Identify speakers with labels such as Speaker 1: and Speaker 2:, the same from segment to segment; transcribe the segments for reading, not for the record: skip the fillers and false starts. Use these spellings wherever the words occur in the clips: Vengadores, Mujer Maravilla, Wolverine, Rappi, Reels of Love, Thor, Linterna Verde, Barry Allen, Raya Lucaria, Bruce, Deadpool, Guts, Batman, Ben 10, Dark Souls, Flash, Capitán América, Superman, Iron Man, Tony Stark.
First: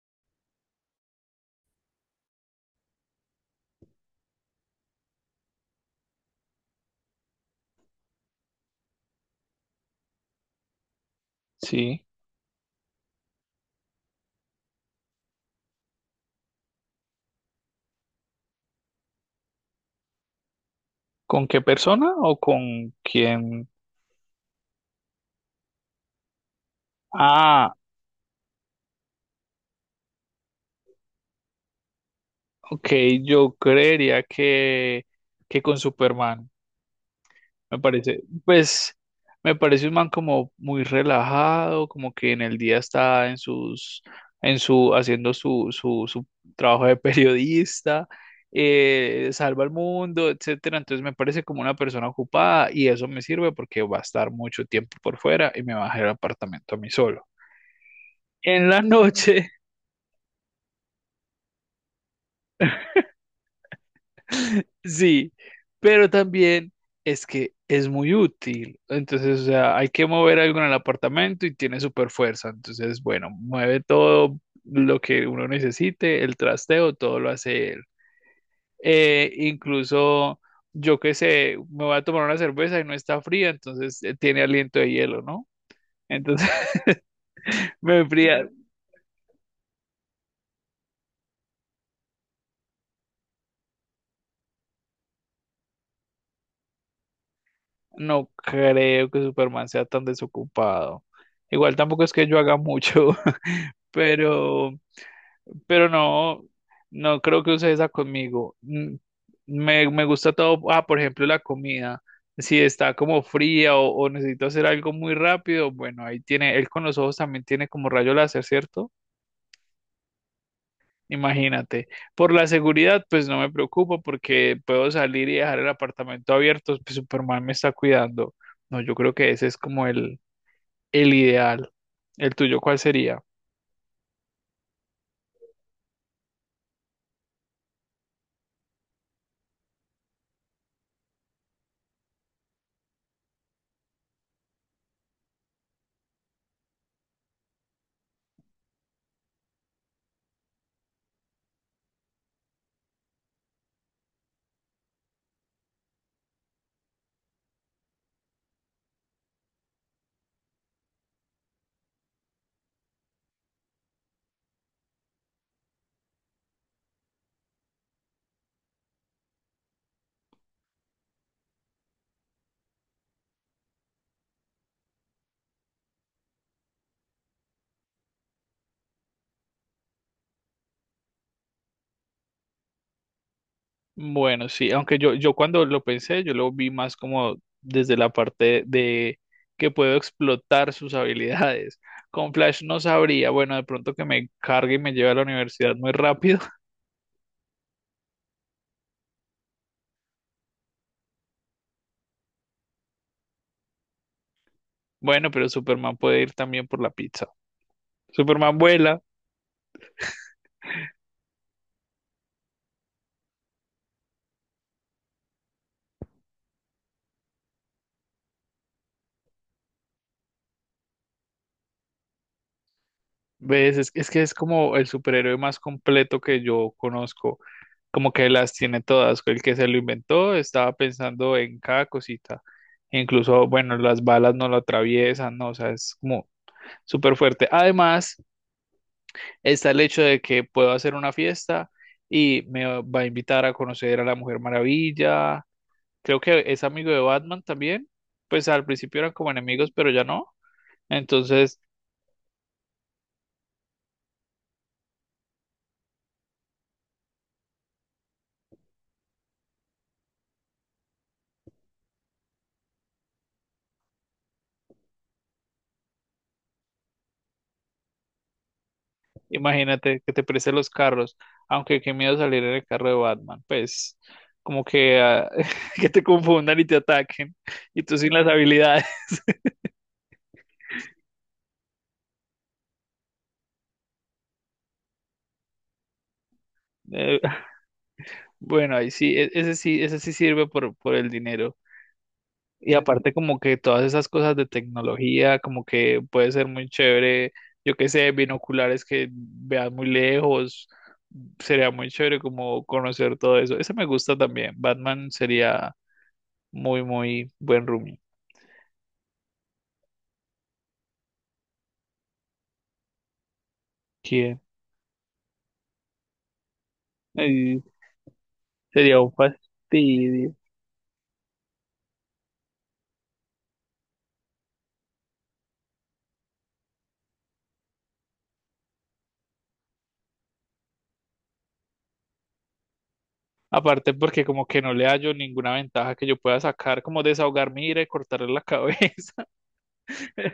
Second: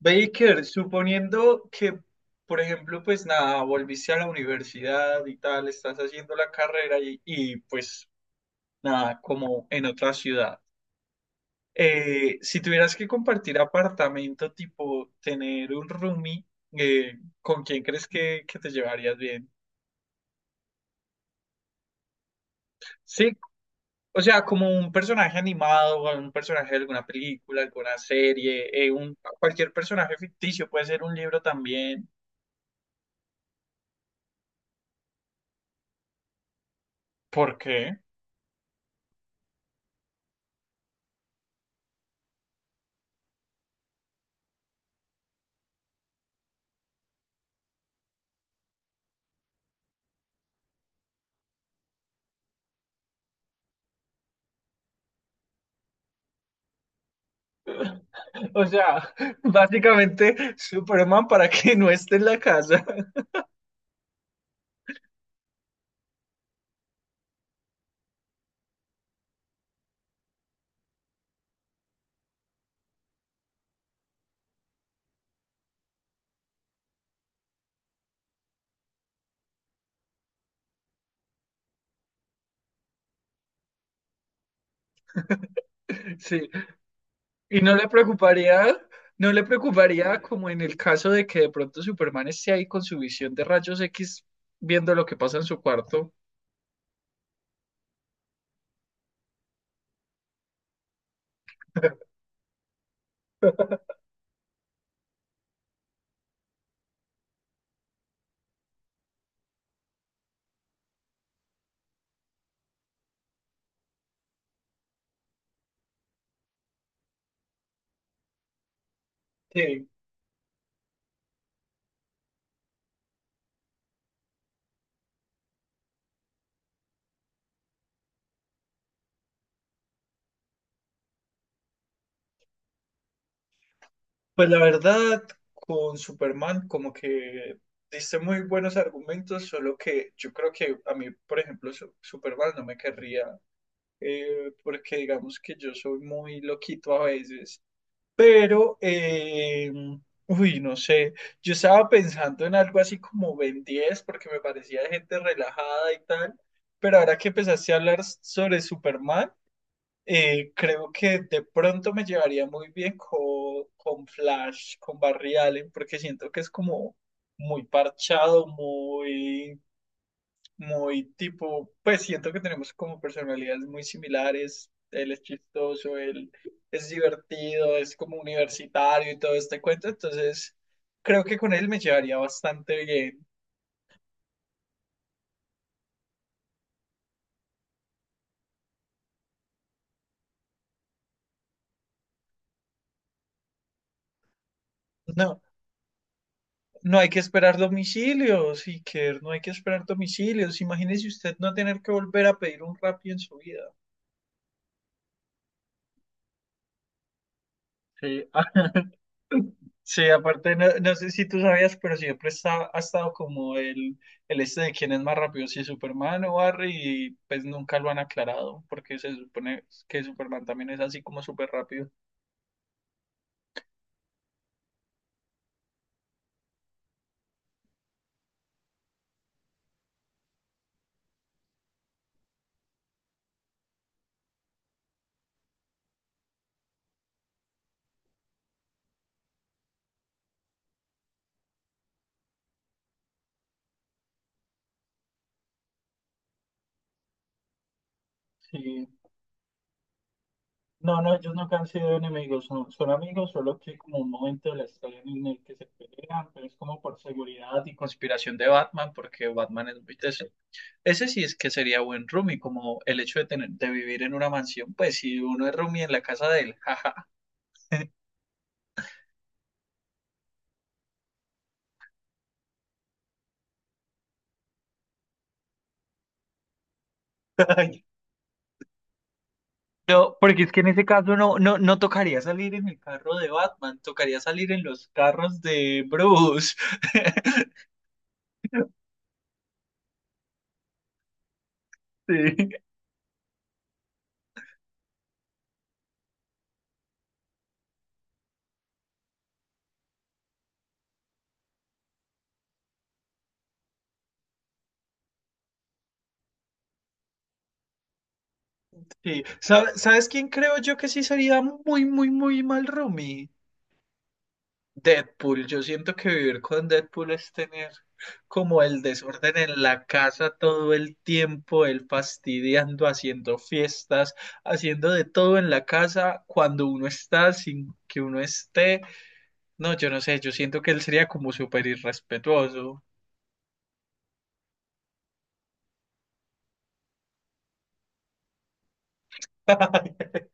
Speaker 1: Baker, suponiendo que, por ejemplo, pues nada, volviste a la universidad y tal, estás haciendo la carrera y pues nada, como en otra ciudad.
Speaker 2: Sí.
Speaker 1: Si tuvieras que compartir apartamento, tipo tener un roomie, ¿con quién crees que te llevarías bien?
Speaker 2: ¿Con qué persona o con
Speaker 1: Sí,
Speaker 2: quién?
Speaker 1: o sea, como un personaje animado, o un personaje de alguna película,
Speaker 2: Ah,
Speaker 1: alguna serie, un, cualquier personaje ficticio, puede ser un libro también.
Speaker 2: ok, yo creería que con Superman.
Speaker 1: ¿Por
Speaker 2: Me
Speaker 1: qué?
Speaker 2: parece, pues, me parece un man como muy relajado, como que en el día está en haciendo su trabajo de periodista, salva al mundo, etcétera. Entonces me parece como una persona ocupada y eso me sirve porque va a estar mucho tiempo por fuera y me va a dejar el apartamento a mí solo.
Speaker 1: O
Speaker 2: En la
Speaker 1: sea,
Speaker 2: noche.
Speaker 1: básicamente Superman para que no esté en la casa.
Speaker 2: Sí, pero también es que es muy útil. Entonces, o sea, hay que mover algo en el apartamento y tiene super fuerza. Entonces, bueno, mueve todo lo que uno necesite, el trasteo, todo lo hace él. Incluso, yo qué sé, me voy a tomar una cerveza y no está fría, entonces tiene aliento de hielo, ¿no?
Speaker 1: Sí.
Speaker 2: Entonces,
Speaker 1: Y no le
Speaker 2: me fría.
Speaker 1: preocuparía, no le preocuparía como en el caso de que de pronto Superman esté ahí con su visión de rayos X viendo lo que pasa en su cuarto.
Speaker 2: No creo que Superman sea tan desocupado. Igual tampoco es que yo haga mucho, pero... Pero no, no creo que use esa conmigo. Me gusta todo, ah, por ejemplo, la comida. Si está como fría o necesito hacer algo muy rápido, bueno, ahí tiene, él con los ojos también tiene como rayo láser, ¿cierto?
Speaker 1: Sí.
Speaker 2: Imagínate. Por la seguridad, pues no me preocupo porque puedo salir y dejar el apartamento abierto, pues Superman me está cuidando. No, yo creo que ese es como el ideal. ¿El tuyo cuál sería?
Speaker 1: Pues la verdad, con Superman como que diste muy buenos argumentos, solo que yo creo que a mí, por ejemplo, Superman no me querría, porque digamos que yo soy muy loquito a veces. Pero, uy, no sé, yo estaba pensando en algo así como Ben 10 porque me parecía de gente relajada y tal, pero ahora que empezaste a hablar sobre Superman, creo que de pronto me llevaría muy bien con Flash, con Barry Allen, porque siento que es como muy parchado, muy tipo, pues siento que tenemos como personalidades muy similares. Él es chistoso, él es divertido, es como universitario y todo este cuento. Entonces, creo que con él me llevaría bastante bien.
Speaker 2: Bueno, sí, aunque yo cuando lo pensé, yo lo vi más como desde la parte de que puedo explotar sus habilidades. Con Flash no sabría, bueno, de pronto que me cargue y me lleve a la
Speaker 1: No,
Speaker 2: universidad muy rápido.
Speaker 1: no hay que esperar domicilios, Iker, no hay que esperar domicilios. Imagínese usted no tener que volver a pedir un Rappi en su vida.
Speaker 2: Bueno, pero Superman puede ir también por la pizza.
Speaker 1: Sí,
Speaker 2: Superman vuela.
Speaker 1: sí, aparte, no, no sé si tú sabías, pero siempre ha estado como el este de quién es más rápido, si Superman o Barry, y pues nunca lo han aclarado, porque se supone que Superman también es así como súper rápido.
Speaker 2: ¿Ves? Es que es como el superhéroe más completo que yo conozco, como que las tiene todas, el que se lo inventó estaba pensando en cada cosita, incluso, bueno, las balas no lo atraviesan, ¿no? O sea, es como súper fuerte. Además, está el hecho de que puedo hacer una fiesta y me va a invitar a conocer a la Mujer Maravilla, creo que es amigo de Batman también, pues al
Speaker 1: Sí.
Speaker 2: principio eran como enemigos, pero ya no.
Speaker 1: No, no, ellos nunca
Speaker 2: Entonces,
Speaker 1: han sido enemigos, son amigos, solo que hay como un momento de la historia en el que se pelean, pero es como por seguridad y conspiración de Batman, porque Batman es muy teso. Ese sí es que sería buen roomie, como el hecho de tener, de vivir en una mansión, pues si uno es roomie en la casa de él, jaja.
Speaker 2: imagínate que te preste los carros, aunque qué miedo salir en el carro de Batman, pues como que, ah, que te confundan y te ataquen y tú sin las habilidades.
Speaker 1: No, porque es que en ese caso no tocaría salir en el carro de Batman, tocaría salir en los carros de Bruce.
Speaker 2: Eh, bueno, ahí sí, ese sí, ese sí sirve por el dinero.
Speaker 1: Sí,
Speaker 2: Y aparte como que todas esas cosas de tecnología, como que puede ser muy chévere, yo qué sé, binoculares que veas muy lejos, sería muy chévere como conocer todo eso. Ese me gusta también, Batman sería muy, muy buen roomie.
Speaker 1: sí. ¿Sabes quién creo yo que sí sería muy, muy, muy mal roomie?
Speaker 2: ¿Quién?
Speaker 1: Deadpool, yo siento que vivir con Deadpool es tener como el
Speaker 2: Sería un
Speaker 1: desorden en la casa
Speaker 2: fastidio.
Speaker 1: todo el tiempo, él fastidiando, haciendo fiestas, haciendo de todo en la casa cuando uno está, sin que uno esté. No, yo no sé, yo siento que él sería como súper irrespetuoso.
Speaker 2: Aparte porque como que no le hallo ninguna ventaja que yo pueda sacar, como desahogarme y ir a cortarle la cabeza.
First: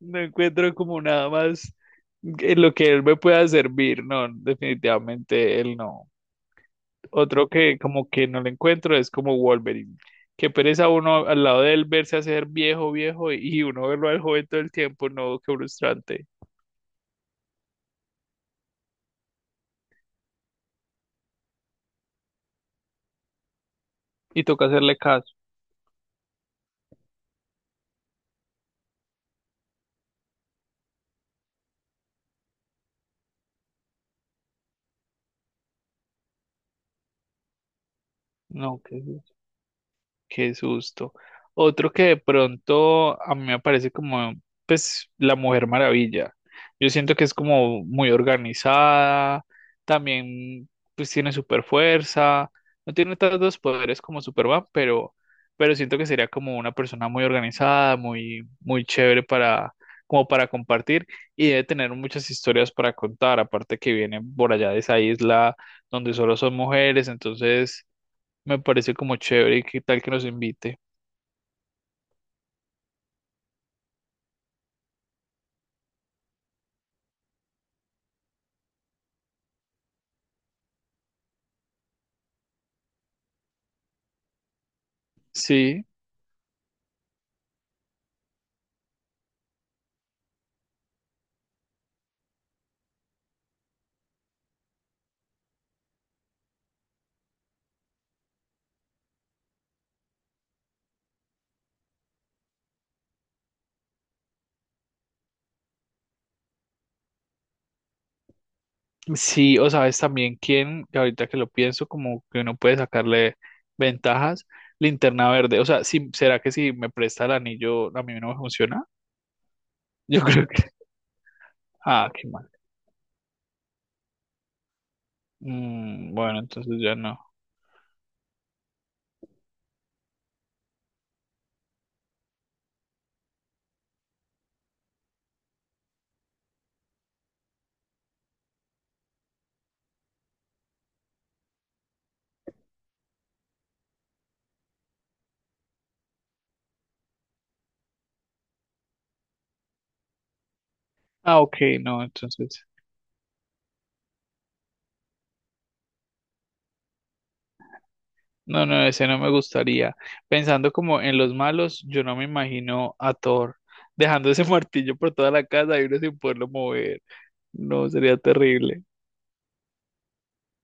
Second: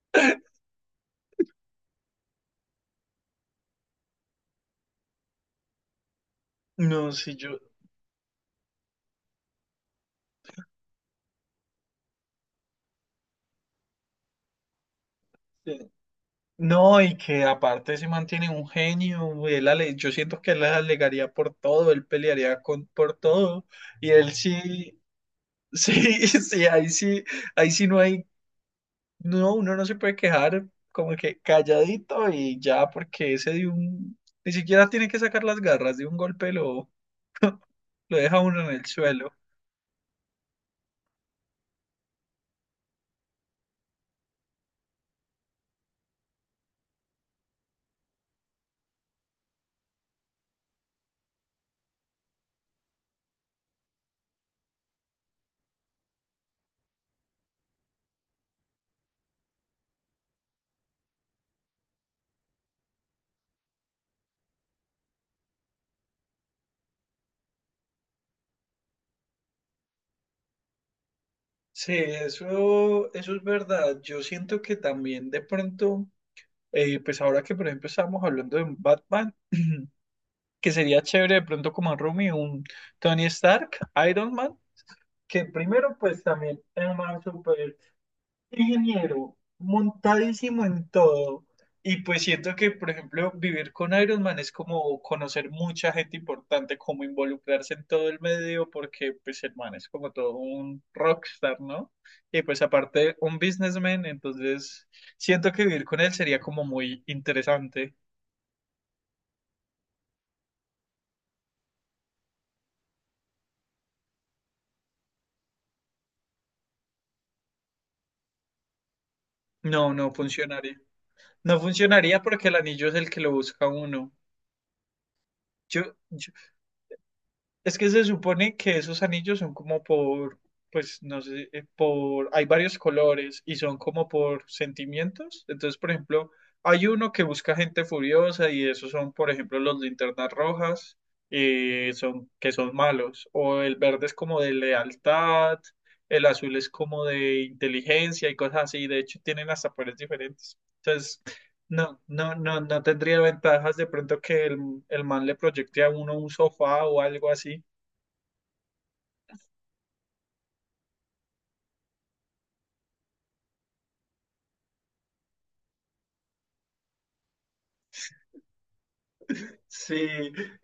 Speaker 2: No encuentro como nada más en lo que él me pueda servir. No, definitivamente él no.
Speaker 1: No, si
Speaker 2: Otro
Speaker 1: yo...
Speaker 2: que como que no le encuentro es como Wolverine. Que pereza uno al lado de él verse hacer viejo, viejo y uno verlo al joven todo el tiempo. No, qué
Speaker 1: eh,
Speaker 2: frustrante.
Speaker 1: No, y que aparte se mantiene un genio, yo siento que él alegaría por todo, él pelearía por todo, y él
Speaker 2: Y toca hacerle
Speaker 1: sí.
Speaker 2: caso.
Speaker 1: Sí, sí, ahí sí, ahí sí no hay, no, uno no se puede quejar como que calladito y ya, porque ese de un, ni siquiera tiene que sacar las garras, de un golpe lo deja uno en
Speaker 2: No,
Speaker 1: el
Speaker 2: qué...
Speaker 1: suelo.
Speaker 2: Qué susto. Otro que de pronto a mí me parece como, pues, la Mujer Maravilla. Yo siento que es como muy organizada, también, pues, tiene super fuerza, no tiene tantos poderes como Superman, pero siento que sería como una persona muy organizada, muy, muy chévere para, como para compartir y debe tener muchas historias para contar, aparte que viene por allá de esa isla donde solo son mujeres, entonces me parece como chévere y qué tal que nos invite.
Speaker 1: Sí, eso es verdad. Yo siento que también de pronto, pues ahora que por ejemplo estábamos hablando de un Batman, que sería chévere de pronto como un Rumi, un Tony Stark, Iron Man, que
Speaker 2: Sí,
Speaker 1: primero pues también es más ingeniero, montadísimo en todo. Y pues siento que, por ejemplo, vivir con Iron Man es como conocer mucha gente importante, como involucrarse en todo el medio, porque pues el man es como todo un rockstar, ¿no? Y pues aparte un businessman, entonces siento que vivir con él sería como muy interesante.
Speaker 2: sí, o sabes también quién, que ahorita que lo pienso, como que uno puede sacarle ventajas, linterna verde. O sea, si, ¿será que si me presta el anillo a mí no me funciona?
Speaker 1: No, no
Speaker 2: Yo creo que...
Speaker 1: funcionaría. No
Speaker 2: Ah,
Speaker 1: funcionaría
Speaker 2: qué mal.
Speaker 1: porque el anillo es el que lo busca uno. Yo,
Speaker 2: Mm, bueno, entonces ya no.
Speaker 1: es que se supone que esos anillos son como pues no sé, por, hay varios colores y son como por sentimientos. Entonces, por ejemplo, hay uno que busca gente furiosa y esos son, por ejemplo, los linternas rojas, son, que son malos. O el verde es como de lealtad, el azul es como de inteligencia y cosas así. De hecho, tienen hasta poderes diferentes. Entonces,
Speaker 2: Ah, ok, no, entonces...
Speaker 1: no tendría ventajas de pronto que el man le proyecte a uno un sofá o algo así.
Speaker 2: No, no, ese no me gustaría. Pensando como en los malos, yo no me imagino a Thor dejando ese martillo por toda la casa y uno sin poderlo mover. No, sería terrible.
Speaker 1: Sí,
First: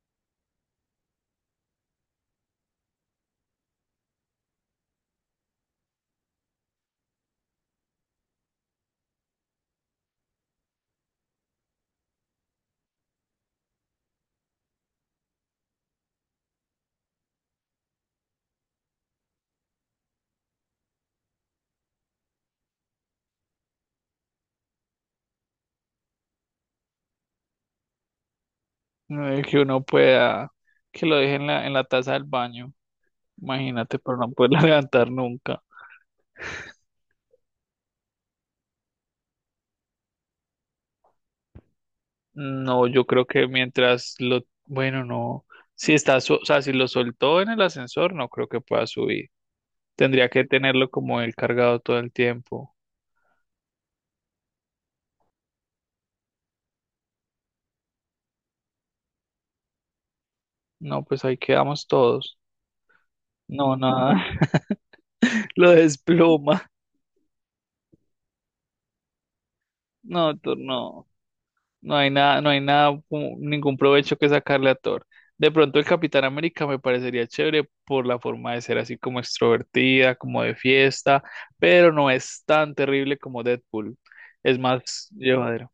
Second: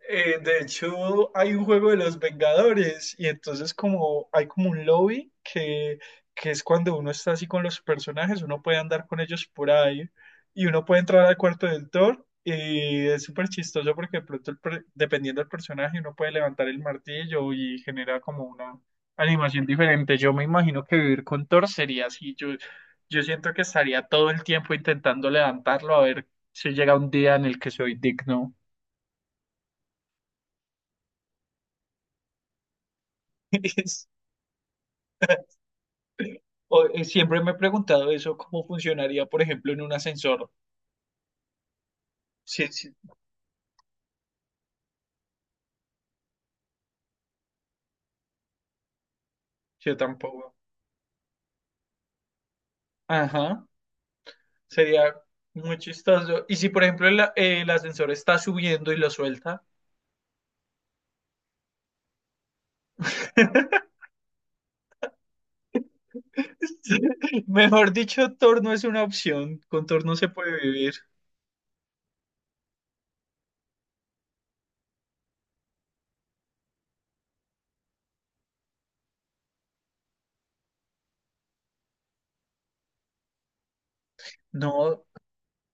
Speaker 1: de hecho hay un juego de los Vengadores y entonces como hay como un lobby que es cuando uno está así con los personajes, uno puede andar con ellos por ahí y uno puede entrar al cuarto del Thor y es súper chistoso porque de pronto el dependiendo del personaje uno puede levantar el martillo y genera como una animación diferente. Yo me imagino que vivir con Thor sería así, yo siento que estaría todo el tiempo intentando levantarlo a ver si llega un día en el que soy digno.
Speaker 2: No es que uno pueda, que lo deje en en la taza del baño, imagínate,
Speaker 1: Es-
Speaker 2: pero no poderla levantar nunca.
Speaker 1: Siempre me he preguntado eso, cómo funcionaría, por ejemplo, en un ascensor. Sí,
Speaker 2: No,
Speaker 1: sí,
Speaker 2: yo creo que mientras lo, bueno, no, si está, o sea, si lo soltó en el ascensor, no creo que pueda subir.
Speaker 1: yo
Speaker 2: Tendría que
Speaker 1: tampoco.
Speaker 2: tenerlo como él cargado todo el tiempo.
Speaker 1: Ajá, sería muy chistoso. Y si, por ejemplo, el ascensor está subiendo y lo suelta,
Speaker 2: No, pues ahí quedamos todos. No, nada, lo desploma.
Speaker 1: mejor dicho, torno es una opción. Con torno se
Speaker 2: No, tú
Speaker 1: puede vivir.
Speaker 2: no. No hay nada, no hay nada, como... ningún provecho que sacarle a Thor. De pronto el Capitán América me parecería chévere por la forma de ser así como extrovertida, como de fiesta, pero no es tan terrible como Deadpool. Es
Speaker 1: No,
Speaker 2: más llevadero.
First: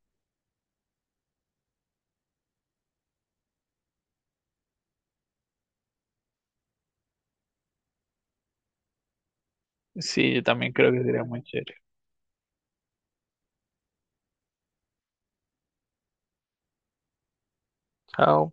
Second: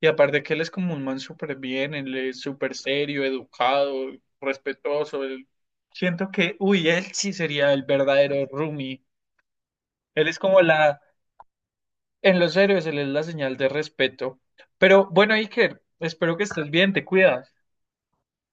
Speaker 1: y aparte que él es como un man súper bien, él es súper serio, educado, respetuoso. Siento que, uy, él sí sería el verdadero roomie. Él
Speaker 2: Sí,
Speaker 1: es
Speaker 2: yo
Speaker 1: como
Speaker 2: también creo
Speaker 1: la.
Speaker 2: que sería muy chévere.
Speaker 1: En los héroes se les da señal de respeto. Pero bueno, Iker, espero que estés bien, te cuidas.
Speaker 2: Chao.